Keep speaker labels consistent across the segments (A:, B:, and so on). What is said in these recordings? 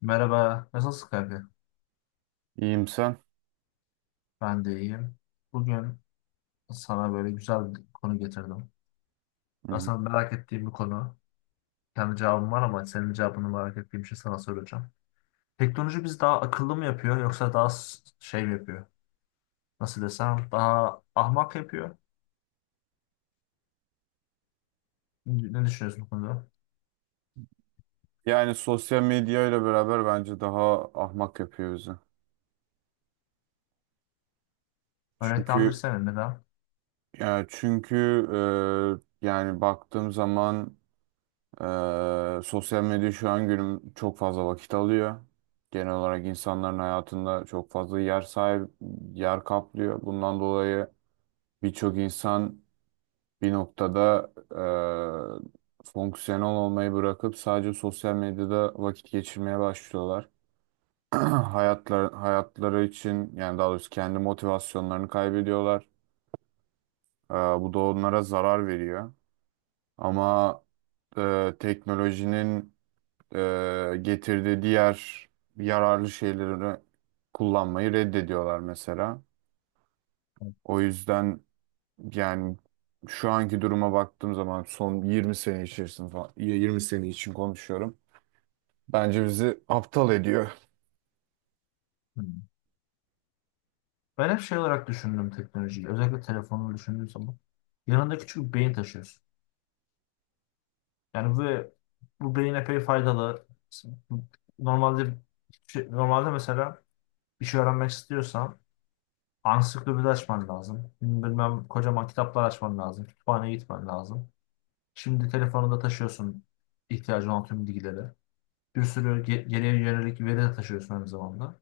A: Merhaba, nasılsın kanka?
B: İyiyim sen.
A: Ben de iyiyim. Bugün sana böyle güzel bir konu getirdim.
B: Hı.
A: Aslında merak ettiğim bir konu. Kendi cevabım var ama senin cevabını merak ettiğim için sana soracağım. Teknoloji bizi daha akıllı mı yapıyor yoksa daha şey mi yapıyor? Nasıl desem daha ahmak yapıyor. Ne düşünüyorsun bu konuda?
B: Yani sosyal medya ile beraber bence daha ahmak yapıyor bizi. Çünkü
A: Örneklendirsene neden?
B: yani çünkü yani baktığım zaman, sosyal medya şu an günüm çok fazla vakit alıyor. Genel olarak insanların hayatında çok fazla yer kaplıyor. Bundan dolayı birçok insan bir noktada fonksiyonel olmayı bırakıp sadece sosyal medyada vakit geçirmeye başlıyorlar. Hayatları için, yani daha doğrusu, kendi motivasyonlarını kaybediyorlar. Bu da onlara zarar veriyor. Ama teknolojinin getirdiği diğer yararlı şeyleri kullanmayı reddediyorlar mesela. O yüzden, yani, şu anki duruma baktığım zaman son 20 sene içerisinde falan, 20 sene için konuşuyorum. Bence bizi aptal ediyor.
A: Hmm. Ben hep şey olarak düşündüm teknolojiyi. Özellikle telefonumu düşündüğüm zaman. Yanında küçük bir beyin taşıyorsun. Yani bu beyin epey faydalı. Normalde normalde mesela bir şey öğrenmek istiyorsan ansiklopedi açman lazım. Bilmem kocaman kitaplar açman lazım. Kütüphaneye gitmen lazım. Şimdi telefonunda taşıyorsun ihtiyacın olan tüm bilgileri. Bir sürü geriye yönelik veri de taşıyorsun aynı zamanda.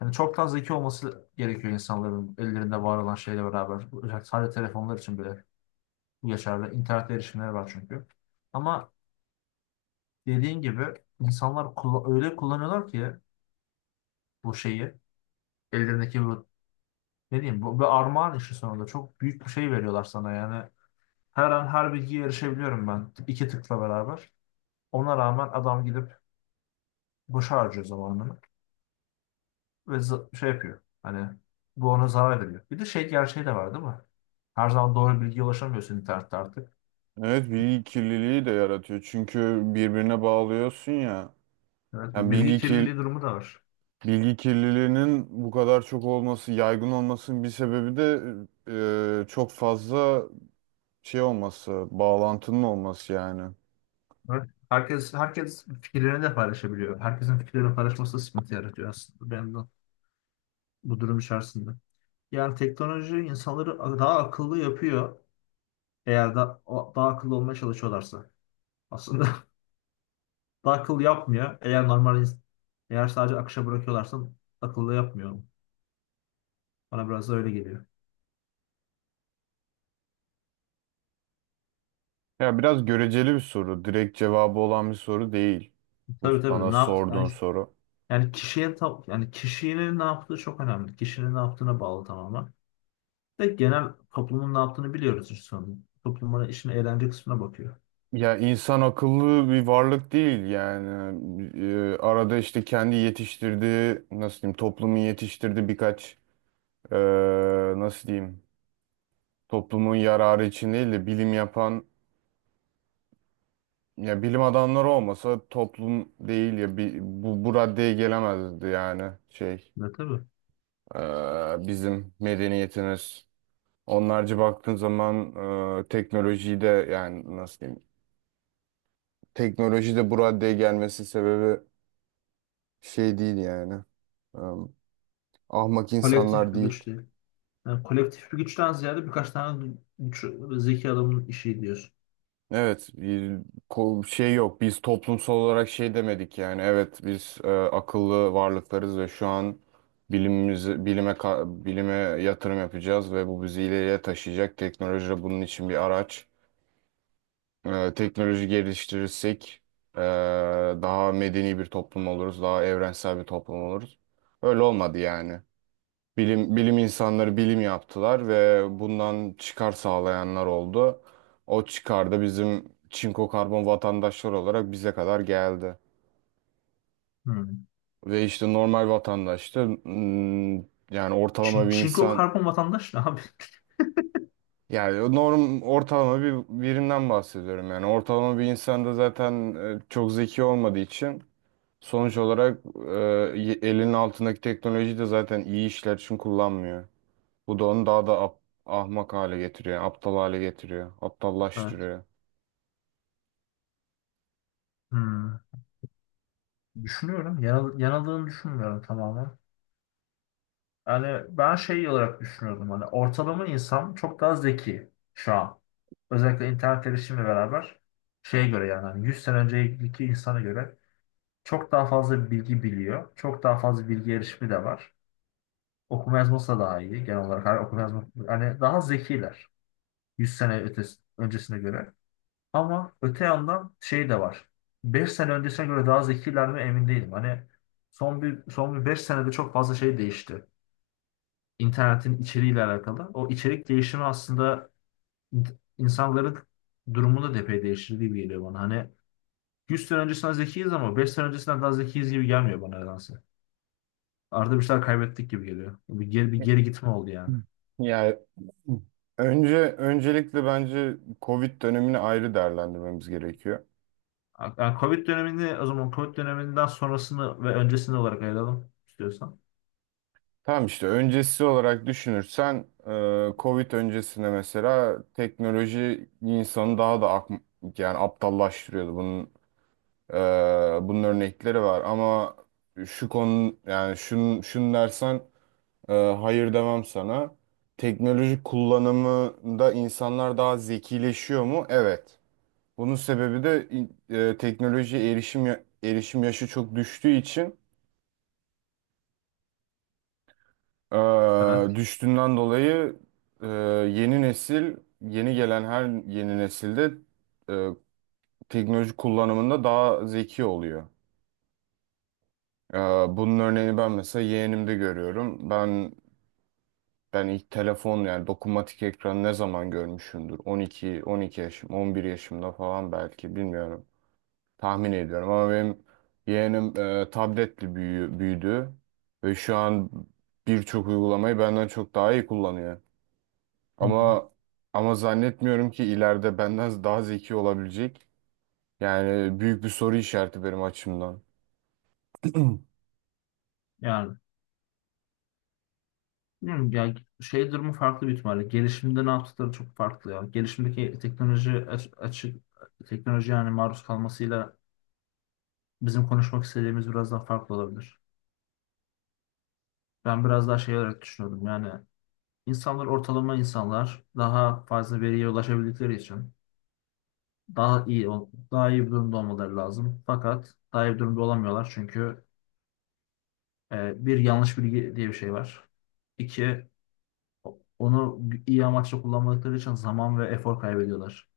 A: Yani çoktan zeki olması gerekiyor insanların ellerinde var olan şeyle beraber. Özellikle sadece telefonlar için bile bu geçerli. İnternet erişimleri var çünkü. Ama dediğin gibi insanlar öyle kullanıyorlar ki bu şeyi ellerindeki bu ne diyeyim, bu bir armağan işi, sonunda çok büyük bir şey veriyorlar sana. Yani her an her bilgiye erişebiliyorum ben iki tıkla beraber, ona rağmen adam gidip boşa harcıyor zamanını ve şey yapıyor, hani bu ona zarar veriyor. Bir de şey gerçeği de var, değil mi? Her zaman doğru bilgiye ulaşamıyorsun internette artık.
B: Evet, bilgi kirliliği de yaratıyor. Çünkü birbirine bağlıyorsun ya.
A: Evet, bir
B: Yani
A: bilgi kirliliği durumu da var.
B: bilgi kirliliğinin bu kadar çok olması, yaygın olmasının bir sebebi de çok fazla şey olması, bağlantının olması yani.
A: Evet. Herkes fikirlerini de paylaşabiliyor. Herkesin fikirlerini paylaşması da sıkıntı yaratıyor aslında. Ben de bu durum içerisinde. Yani teknoloji insanları daha akıllı yapıyor eğer daha akıllı olmaya çalışıyorlarsa. Aslında daha akıllı yapmıyor. Eğer sadece akışa bırakıyorlarsa akıllı yapmıyor. Bana biraz da öyle geliyor.
B: Ya, biraz göreceli bir soru, direkt cevabı olan bir soru değil. Bu
A: Tabii, tabii.
B: bana
A: Ne yaptı?
B: sorduğun soru.
A: Yani kişinin ne yaptığı çok önemli. Kişinin ne yaptığına bağlı tamamen. Ve genel toplumun ne yaptığını biliyoruz işte sonunda. Toplumun işin eğlence kısmına bakıyor.
B: Ya, insan akıllı bir varlık değil yani. Arada işte kendi yetiştirdiği, nasıl diyeyim, toplumun yetiştirdiği birkaç nasıl diyeyim, toplumun yararı için değil de bilim yapan, ya bilim adamları olmasa toplum değil, ya bu raddeye gelemezdi, yani şey,
A: Ne, tabii.
B: bizim medeniyetimiz. Onlarca baktığın zaman teknolojiyi de, yani nasıl diyeyim, teknoloji de bu raddeye gelmesi sebebi şey değil yani. Eee, Ahmak
A: Kolektif
B: insanlar
A: bir
B: değil.
A: güç değil. Yani kolektif bir güçten ziyade birkaç tane güç, zeki adamın işi diyorsun.
B: Evet, bir şey yok. Biz toplumsal olarak şey demedik yani. Evet, biz akıllı varlıklarız ve şu an bilime yatırım yapacağız ve bu bizi ileriye taşıyacak. Teknoloji de bunun için bir araç. Teknoloji geliştirirsek e, daha medeni bir toplum oluruz, daha evrensel bir toplum oluruz. Öyle olmadı yani. Bilim insanları bilim yaptılar ve bundan çıkar sağlayanlar oldu. O çıkar da bizim çinko karbon vatandaşlar olarak bize kadar geldi.
A: Hmm.
B: Ve işte normal vatandaş da, yani ortalama bir
A: Çinko
B: insan,
A: karbon vatandaş ne abi?
B: yani ortalama bir birinden bahsediyorum, yani ortalama bir insan da zaten çok zeki olmadığı için sonuç olarak elinin altındaki teknolojiyi de zaten iyi işler için kullanmıyor. Bu da onu daha da ahmak hale getiriyor, aptal hale getiriyor,
A: Evet.
B: aptallaştırıyor.
A: Hmm. Düşünüyorum. Yanıldığını düşünmüyorum tamamen. Yani ben şey olarak düşünüyordum. Hani ortalama insan çok daha zeki şu an. Özellikle internet erişimle beraber şeye göre, yani hani 100 sene önceki insana göre çok daha fazla bilgi biliyor. Çok daha fazla bilgi erişimi de var. Okuma yazması da daha iyi genel olarak. Hani okuma yazma, hani daha zekiler. Öncesine göre. Ama öte yandan şey de var. 5 sene öncesine göre daha zekiler mi emin değilim. Hani son bir 5 senede çok fazla şey değişti. İnternetin içeriğiyle alakalı. O içerik değişimi aslında in- insanların durumunu da epey değiştirdiği gibi geliyor bana. Hani 100 sene öncesinden zekiyiz ama 5 sene öncesinden daha zekiyiz gibi gelmiyor bana nedense. Arada bir şeyler kaybettik gibi geliyor. Bir geri gitme oldu yani.
B: Yani, öncelikle bence Covid dönemini ayrı değerlendirmemiz gerekiyor.
A: Yani Covid dönemini, o zaman Covid döneminden sonrasını ve öncesini olarak ayıralım istiyorsan.
B: Tamam, işte öncesi olarak düşünürsen Covid öncesine mesela teknoloji insanı daha da yani aptallaştırıyordu. E, bunun örnekleri var ama şu konu, yani şunu dersen, hayır demem sana. Teknoloji kullanımında insanlar daha zekileşiyor mu? Evet. Bunun sebebi de teknolojiye erişim, erişim yaşı çok düştüğü için,
A: Evet.
B: düştüğünden dolayı e, yeni yeni gelen her yeni nesilde e, teknoloji kullanımında daha zeki oluyor. E, Bunun örneğini ben mesela yeğenimde görüyorum. Ben ilk telefon, yani dokunmatik ekranı ne zaman görmüşümdür? 12, 12 yaşım, 11 yaşımda falan, belki bilmiyorum. Tahmin ediyorum ama benim yeğenim tabletle büyüdü ve şu an birçok uygulamayı benden çok daha iyi kullanıyor.
A: Hı hı.
B: Ama ama zannetmiyorum ki ileride benden daha zeki olabilecek. Yani büyük bir soru işareti benim açımdan.
A: Yani bilmiyorum ya, şey durumu farklı bir ihtimalle. Gelişimde ne yaptıkları çok farklı ya. Açık teknoloji yani maruz kalmasıyla bizim konuşmak istediğimiz biraz daha farklı olabilir. Ben biraz daha şey olarak düşünüyordum. Yani ortalama insanlar daha fazla veriye ulaşabildikleri için daha iyi bir durumda olmaları lazım. Fakat daha iyi bir durumda olamıyorlar çünkü bir yanlış bilgi diye bir şey var. İki, onu iyi amaçla kullanmadıkları için zaman ve efor kaybediyorlar.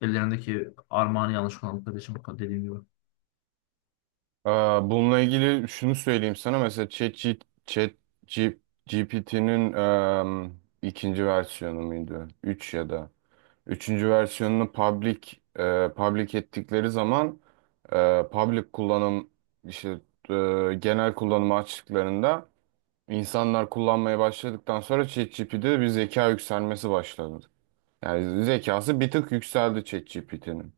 A: Ellerindeki armağanı yanlış kullandıkları için dediğim gibi.
B: Bununla ilgili şunu söyleyeyim sana: mesela GPT'nin ikinci versiyonu muydu, 3 ya da üçüncü versiyonunu public, public ettikleri zaman, public kullanım, işte genel kullanımı açtıklarında, insanlar kullanmaya başladıktan sonra ChatGPT'de bir zeka yükselmesi başladı. Yani zekası bir tık yükseldi ChatGPT'nin.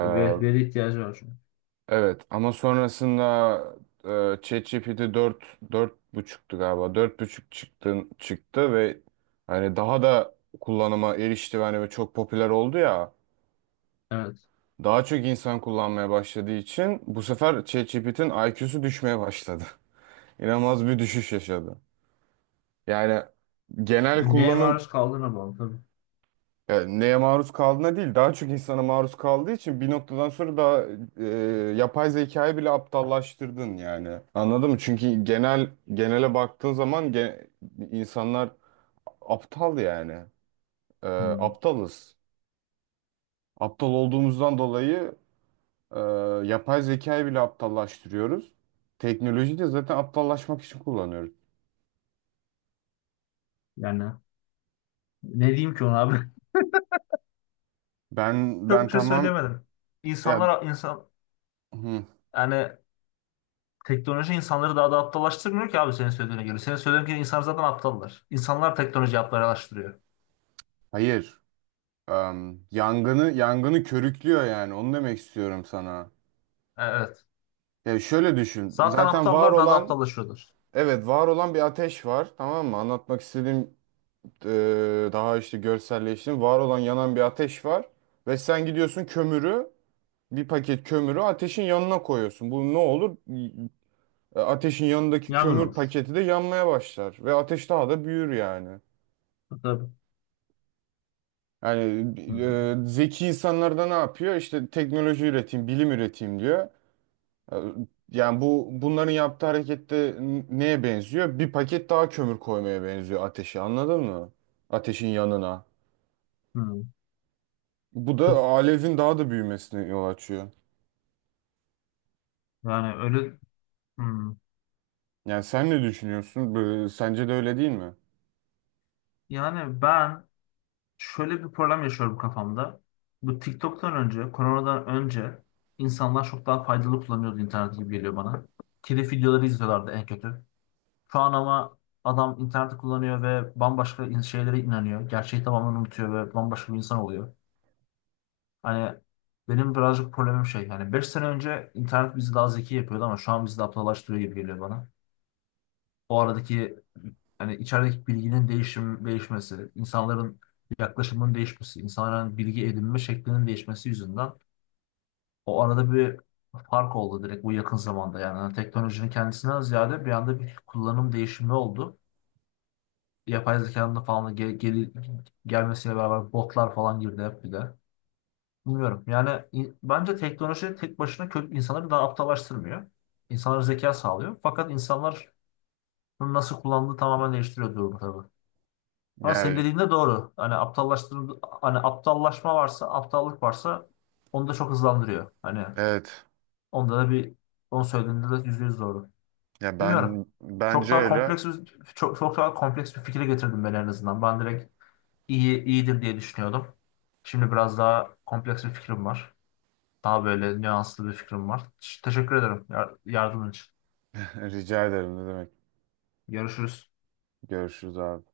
A: Ve veri ihtiyacı var çünkü.
B: Evet, ama sonrasında ChatGPT dört buçuktu galiba. Dört buçuk çıktı ve hani daha da kullanıma erişti, ve hani çok popüler oldu ya.
A: Evet.
B: Daha çok insan kullanmaya başladığı için bu sefer ChatGPT'nin IQ'su düşmeye başladı. İnanılmaz bir düşüş yaşadı. Yani genel
A: Yani neye
B: kullanım
A: maruz kaldığına bağlı tabii.
B: Yani neye maruz kaldığına değil, daha çok insana maruz kaldığı için bir noktadan sonra daha e, yapay zekayı bile aptallaştırdın yani. Anladın mı? Çünkü genele baktığın zaman insanlar aptal yani. E,
A: Hmm.
B: Aptalız. Aptal olduğumuzdan dolayı e, yapay zekayı bile aptallaştırıyoruz. Teknolojiyi de zaten aptallaşmak için kullanıyoruz.
A: Yani ne diyeyim ki ona abi?
B: Ben
A: Çok
B: ben
A: bir şey
B: tamam
A: söylemedim.
B: ya,
A: İnsanlar,
B: hı,
A: yani teknoloji insanları daha da aptallaştırmıyor ki abi senin söylediğine göre. Senin söylediğin gibi insanlar zaten aptallar. İnsanlar teknoloji aptallaştırıyor.
B: hayır. Yangını körüklüyor yani. Onu demek istiyorum sana.
A: Evet.
B: Ya şöyle düşün.
A: Zaten
B: Zaten var
A: aptallar daha da
B: olan,
A: aptallaşıyorlar.
B: evet var olan bir ateş var. Tamam mı? Anlatmak istediğim, e, daha işte görselleştirdim, var olan yanan bir ateş var. Ve sen gidiyorsun bir paket kömürü ateşin yanına koyuyorsun. Bu ne olur? Ateşin yanındaki
A: Yangın
B: kömür
A: olur.
B: paketi de yanmaya başlar. Ve ateş daha da büyür yani.
A: Tabii.
B: Yani
A: Hmm.
B: zeki insanlar da ne yapıyor? İşte teknoloji üreteyim, bilim üreteyim diyor. Yani bunların yaptığı harekette neye benziyor? Bir paket daha kömür koymaya benziyor ateşi, anladın mı? Ateşin yanına.
A: Hmm.
B: Bu da alevin daha da büyümesine yol açıyor.
A: Yani öyle. Hmm.
B: Yani sen ne düşünüyorsun? Sence de öyle değil mi?
A: Yani ben şöyle bir problem yaşıyorum kafamda. Bu TikTok'tan önce, koronadan önce insanlar çok daha faydalı kullanıyordu internet gibi geliyor bana. Telif videoları izliyorlardı en kötü. Şu an ama adam interneti kullanıyor ve şeylere inanıyor. Gerçeği tamamen unutuyor ve bambaşka bir insan oluyor. Hani benim birazcık problemim şey. Yani 5 sene önce internet bizi daha zeki yapıyordu ama şu an bizi de aptallaştırıyor gibi geliyor bana. O aradaki, hani içerideki bilginin değişim değişmesi, insanların yaklaşımının değişmesi, insanların bilgi edinme şeklinin değişmesi yüzünden o arada bir fark oldu direkt bu yakın zamanda. Yani hani teknolojinin kendisinden ziyade bir anda bir kullanım değişimi oldu. Yapay zekanın da falan da gelmesiyle beraber botlar falan girdi hep bir de. Bilmiyorum. Yani bence teknoloji tek başına kötü insanları daha aptallaştırmıyor. İnsanlara zeka sağlıyor. Fakat insanlar bunu nasıl kullandığı tamamen değiştiriyor durumu tabii. Ama senin
B: Yani
A: dediğin de doğru. Hani aptallaşma varsa, aptallık varsa onu da çok hızlandırıyor. Hani
B: evet.
A: onda da bir, onu söylediğinde de yüzde yüz doğru.
B: Ya,
A: Bilmiyorum.
B: ben
A: Çok
B: bence
A: daha
B: öyle.
A: kompleks bir, Çok, daha kompleks bir fikre getirdim ben en azından. Ben direkt iyi iyidir diye düşünüyordum. Şimdi biraz daha kompleks bir fikrim var. Daha böyle nüanslı bir fikrim var. Teşekkür ederim yardımın için.
B: Rica ederim, ne demek.
A: Görüşürüz.
B: Görüşürüz abi.